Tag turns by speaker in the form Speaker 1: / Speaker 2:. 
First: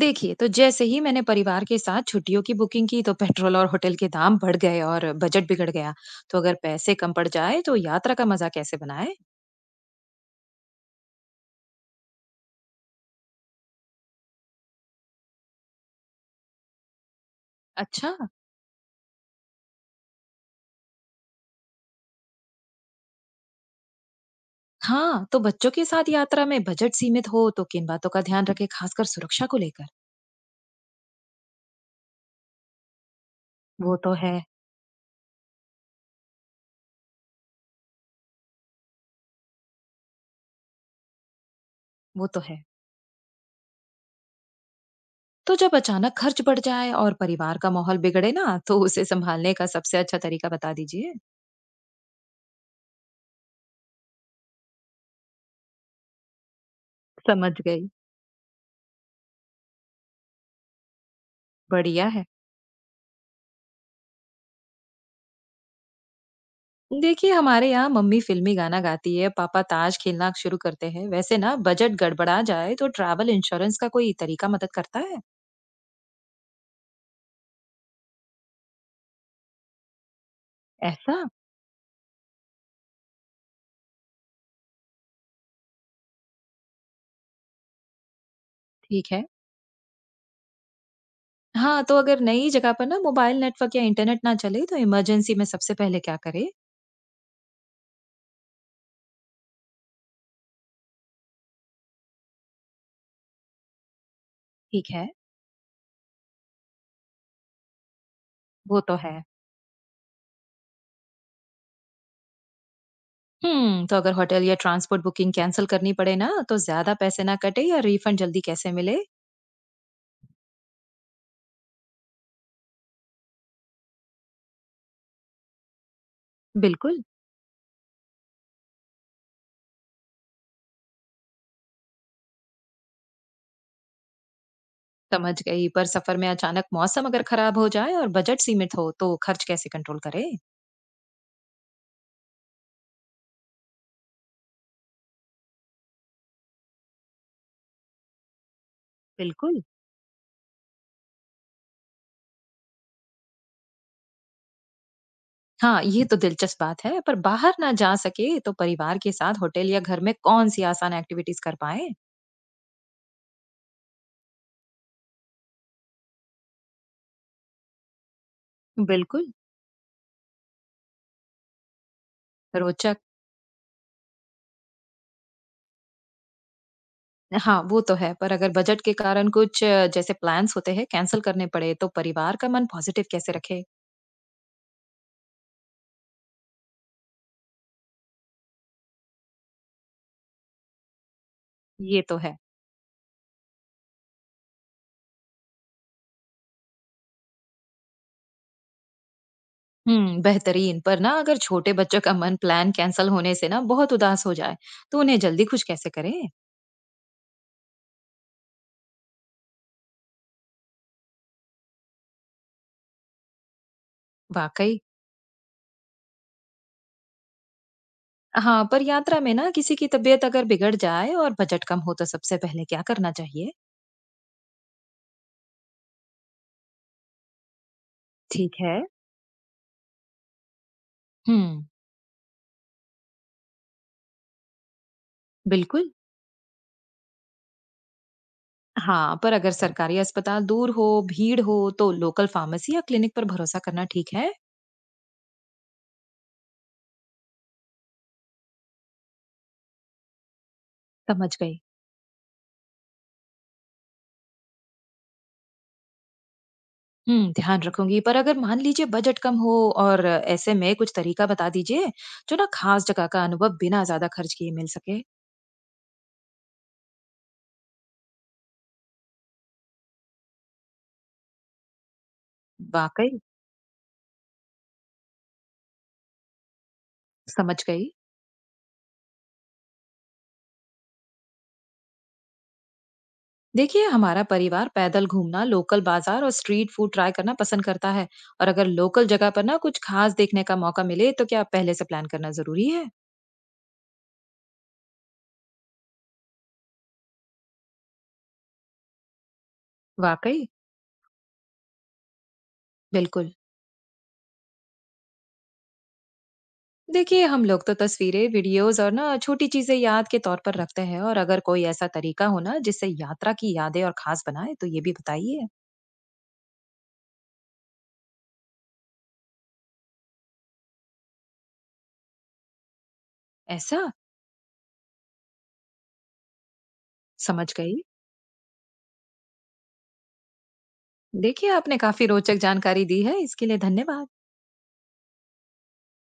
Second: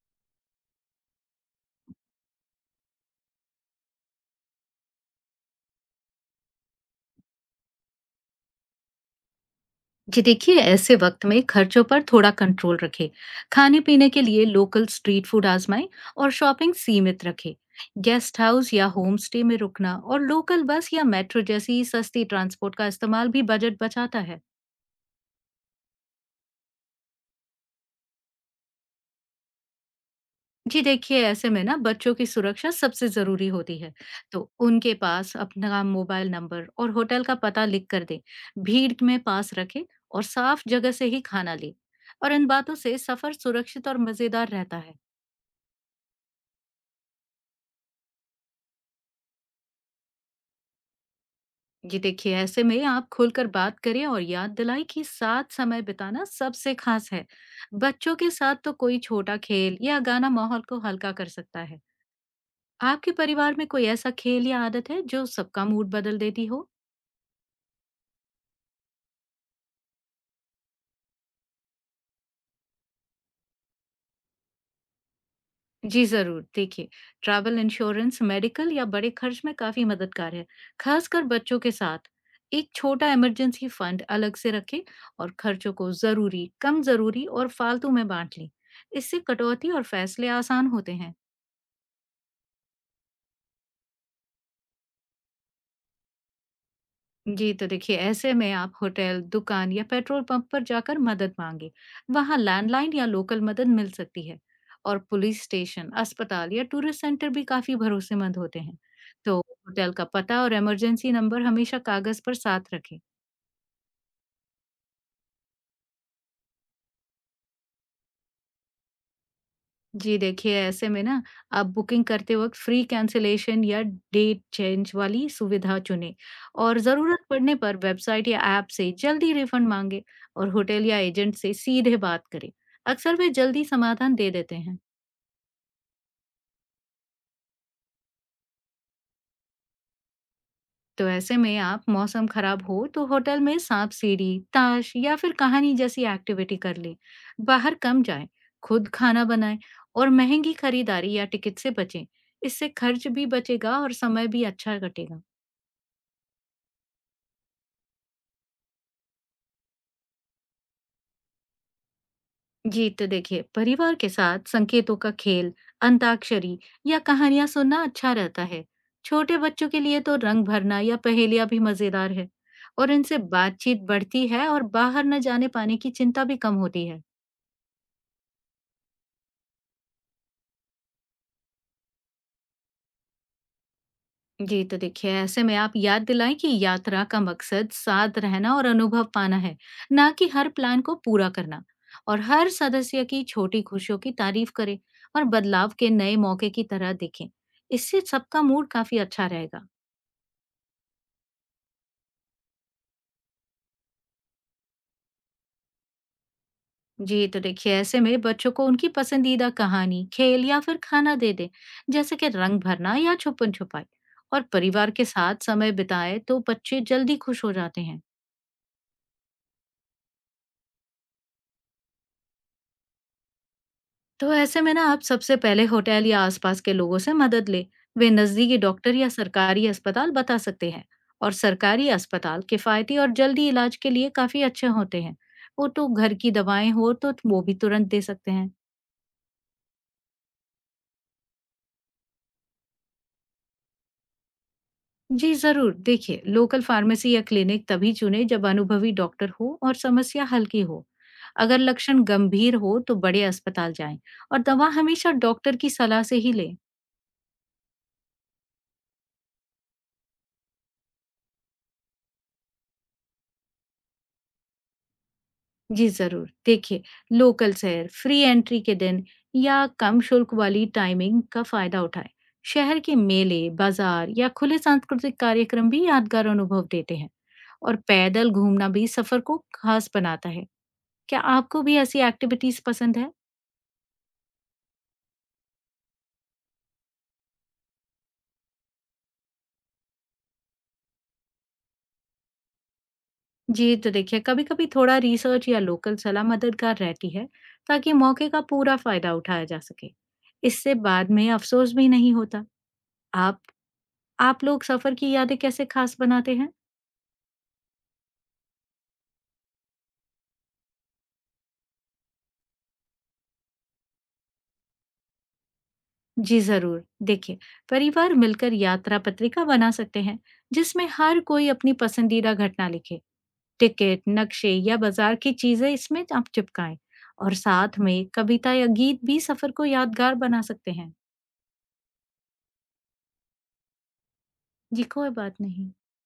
Speaker 1: देखिए, तो जैसे ही मैंने परिवार के साथ छुट्टियों की बुकिंग की तो पेट्रोल और होटल के दाम बढ़ गए और बजट बिगड़ गया। तो अगर पैसे कम पड़ जाए तो यात्रा का मजा कैसे बनाए?
Speaker 2: जी देखिए, ऐसे वक्त में खर्चों पर थोड़ा कंट्रोल रखें। खाने पीने के लिए लोकल स्ट्रीट फूड आजमाएं और शॉपिंग सीमित रखें।
Speaker 1: अच्छा।
Speaker 2: गेस्ट हाउस या होम स्टे में रुकना और लोकल बस या मेट्रो जैसी सस्ती ट्रांसपोर्ट का इस्तेमाल भी बजट बचाता है।
Speaker 1: हाँ, तो बच्चों के साथ यात्रा में बजट सीमित हो तो किन बातों का ध्यान रखें, खासकर सुरक्षा को लेकर?
Speaker 2: जी देखिए, ऐसे में ना बच्चों की सुरक्षा सबसे जरूरी होती है।
Speaker 1: वो तो है।
Speaker 2: तो उनके पास अपना मोबाइल नंबर और होटल का पता लिख कर दें। भीड़ में पास रखें और साफ जगह से ही खाना लें।
Speaker 1: वो
Speaker 2: और
Speaker 1: तो
Speaker 2: इन
Speaker 1: है।
Speaker 2: बातों से सफर सुरक्षित और मजेदार रहता है।
Speaker 1: तो जब अचानक खर्च बढ़ जाए और परिवार का माहौल बिगड़े ना, तो उसे संभालने का सबसे अच्छा तरीका बता दीजिए।
Speaker 2: जी देखिए, ऐसे में आप खुलकर बात करें और याद दिलाएं कि साथ समय बिताना सबसे खास है।
Speaker 1: समझ गई।
Speaker 2: बच्चों के साथ तो कोई छोटा खेल या गाना माहौल को हल्का कर सकता है।
Speaker 1: बढ़िया है।
Speaker 2: आपके परिवार में कोई ऐसा खेल या आदत है जो सबका मूड बदल देती हो?
Speaker 1: देखिए, हमारे यहाँ मम्मी फिल्मी गाना गाती है, पापा ताश खेलना शुरू करते हैं। वैसे ना, बजट गड़बड़ा जाए तो ट्रैवल इंश्योरेंस का कोई तरीका मदद करता है?
Speaker 2: जी जरूर, देखिए ट्रैवल इंश्योरेंस मेडिकल या बड़े खर्च में काफी मददगार है,
Speaker 1: ऐसा।
Speaker 2: खासकर बच्चों के साथ। एक छोटा इमरजेंसी फंड अलग से रखें और खर्चों को जरूरी, कम जरूरी और फालतू में बांट लें।
Speaker 1: ठीक
Speaker 2: इससे
Speaker 1: है।
Speaker 2: कटौती और फैसले आसान होते हैं।
Speaker 1: हाँ, तो अगर नई जगह पर ना मोबाइल नेटवर्क या इंटरनेट ना चले तो इमरजेंसी में सबसे पहले क्या करे?
Speaker 2: जी, तो देखिए ऐसे में आप होटल, दुकान या पेट्रोल पंप पर जाकर मदद मांगे। वहाँ लैंडलाइन या लोकल मदद मिल सकती है।
Speaker 1: ठीक
Speaker 2: और
Speaker 1: है।
Speaker 2: पुलिस स्टेशन, अस्पताल या टूरिस्ट सेंटर भी काफी भरोसेमंद होते हैं।
Speaker 1: वो तो है।
Speaker 2: तो होटल का पता और इमरजेंसी नंबर हमेशा कागज पर साथ रखें।
Speaker 1: हम्म, तो अगर होटल या ट्रांसपोर्ट बुकिंग कैंसिल करनी पड़े ना, तो ज्यादा पैसे ना कटे या रिफंड जल्दी कैसे मिले?
Speaker 2: जी देखिए, ऐसे में ना आप बुकिंग करते वक़्त फ्री कैंसलेशन या डेट चेंज वाली सुविधा चुनें। और
Speaker 1: बिल्कुल।
Speaker 2: ज़रूरत पड़ने पर वेबसाइट या ऐप से जल्दी रिफंड माँगें और होटल या एजेंट से सीधे बात करें। अक्सर वे जल्दी समाधान दे देते हैं।
Speaker 1: समझ गई। पर सफर में अचानक मौसम अगर खराब हो जाए और बजट सीमित हो तो खर्च कैसे कंट्रोल करे?
Speaker 2: तो ऐसे में आप मौसम खराब हो तो होटल में सांप-सीढ़ी, ताश या फिर कहानी जैसी एक्टिविटी कर लें। बाहर कम जाएँ, खुद खाना बनाएँ
Speaker 1: बिल्कुल।
Speaker 2: और महँगी खरीदारी या टिकट से बचें। इससे खर्च भी बचेगा और समय भी अच्छा कटेगा।
Speaker 1: हाँ, ये तो दिलचस्प बात है, पर बाहर ना जा सके तो परिवार के साथ होटल या घर में कौन-सी आसान एक्टिविटीज़ कर पाएँ?
Speaker 2: जी तो देखिए, परिवार के साथ संकेतों का खेल, अंताक्षरी या कहानियां सुनना अच्छा रहता है।
Speaker 1: बिल्कुल।
Speaker 2: छोटे बच्चों के लिए तो रंग भरना या पहेलियां भी मजेदार है। और
Speaker 1: रोचक।
Speaker 2: इनसे बातचीत बढ़ती है और बाहर न जाने पाने की चिंता भी कम होती है।
Speaker 1: हाँ, वो तो है, पर अगर बजट के कारण कुछ जैसे प्लान्स होते हैं कैंसल करने पड़े, तो परिवार का मन पॉजिटिव कैसे रखे?
Speaker 2: जी तो देखिए, ऐसे में आप याद दिलाएं कि यात्रा का मकसद साथ रहना और अनुभव पाना है, ना कि हर प्लान को पूरा करना।
Speaker 1: ये तो
Speaker 2: और
Speaker 1: है।
Speaker 2: हर सदस्य की छोटी खुशियों की तारीफ करें और बदलाव के नए मौके की तरह देखें। इससे सबका मूड काफी अच्छा रहेगा।
Speaker 1: हुँ, बेहतरीन, पर ना अगर छोटे बच्चों का मन प्लान कैंसल होने से ना बहुत उदास हो जाए, तो उन्हें जल्दी खुश कैसे करें?
Speaker 2: जी तो देखिए, ऐसे में बच्चों को उनकी पसंदीदा कहानी, खेल या फिर खाना दे दें, जैसे कि रंग भरना या छुपन छुपाई। और
Speaker 1: वाक़ई।
Speaker 2: परिवार के साथ समय बिताए तो बच्चे जल्दी खुश हो जाते हैं।
Speaker 1: हाँ, पर यात्रा में ना किसी की तबीयत अगर बिगड़ जाए और बजट कम हो, तो सबसे पहले क्या करना चाहिए?
Speaker 2: तो ऐसे में ना आप सबसे पहले होटल या आसपास के लोगों से मदद ले। वे नजदीकी
Speaker 1: ठीक है।
Speaker 2: डॉक्टर या सरकारी अस्पताल बता सकते हैं। और
Speaker 1: हुँ।
Speaker 2: सरकारी अस्पताल किफायती और जल्दी इलाज के लिए काफी अच्छे होते हैं। वो तो
Speaker 1: बिल्कुल।
Speaker 2: घर की दवाएं हो तो वो भी तुरंत दे सकते हैं।
Speaker 1: हाँ, पर अगर सरकारी अस्पताल दूर हो, भीड़ हो तो लोकल फार्मेसी या क्लिनिक पर भरोसा करना ठीक है।
Speaker 2: जी जरूर, देखिए लोकल फार्मेसी या क्लिनिक तभी चुने जब अनुभवी डॉक्टर हो और समस्या हल्की हो।
Speaker 1: समझ गई।
Speaker 2: अगर लक्षण गंभीर हो तो बड़े अस्पताल जाएं। और दवा हमेशा डॉक्टर की सलाह से ही लें।
Speaker 1: हुँ, ध्यान रखूँगी। पर अगर मान लीजिए बजट कम हो और ऐसे में कुछ तरीका बता दीजिए जो ना खास जगह का अनुभव बिना ज़्यादा खर्च किए मिल सके।
Speaker 2: जी जरूर, देखिए लोकल शहर फ्री एंट्री के दिन या कम शुल्क वाली टाइमिंग का फायदा उठाएं। शहर के
Speaker 1: वाक़ई।
Speaker 2: मेले, बाजार या खुले सांस्कृतिक कार्यक्रम भी यादगार अनुभव देते हैं।
Speaker 1: समझ
Speaker 2: और
Speaker 1: गई।
Speaker 2: पैदल घूमना भी सफर को खास बनाता है। क्या आपको भी ऐसी एक्टिविटीज पसंद है?
Speaker 1: देखिए, हमारा परिवार पैदल घूमना, लोकल बाज़ार और स्ट्रीट फूड ट्राई करना पसंद करता है। और अगर लोकल जगह पर ना कुछ खास देखने का मौका मिले तो क्या पहले से प्लान करना ज़रूरी है?
Speaker 2: जी, तो देखिए कभी-कभी थोड़ा रिसर्च या लोकल सलाह मददगार रहती है, ताकि मौके का पूरा फायदा उठाया जा सके।
Speaker 1: वाकई।
Speaker 2: इससे बाद में अफ़सोस भी नहीं होता।
Speaker 1: बिल्कुल।
Speaker 2: आप आप लोग सफ़र की यादें कैसे ख़ास बनाते हैं?
Speaker 1: देखिए, हम लोग तो तस्वीरें, वीडियोस और ना छोटी चीजें याद के तौर पर रखते हैं। और अगर कोई ऐसा तरीका हो ना जिससे यात्रा की यादें और खास बनाए तो ये भी बताइए।
Speaker 2: जी ज़रूर। देखिए, परिवार मिलकर यात्रा पत्रिका बना सकते हैं जिसमें हर कोई अपनी पसंदीदा घटना लिखे।
Speaker 1: ऐसा?
Speaker 2: टिकट, नक्शे या बाज़ार की चीज़ें इसमें आप चिपकाएँ और
Speaker 1: समझ गई।
Speaker 2: साथ में कविता या गीत भी सफ़र को यादगार बना सकते हैं।
Speaker 1: देखिए, आपने काफी रोचक जानकारी दी है, इसके लिए धन्यवाद।
Speaker 2: जी, कोई बात नहीं।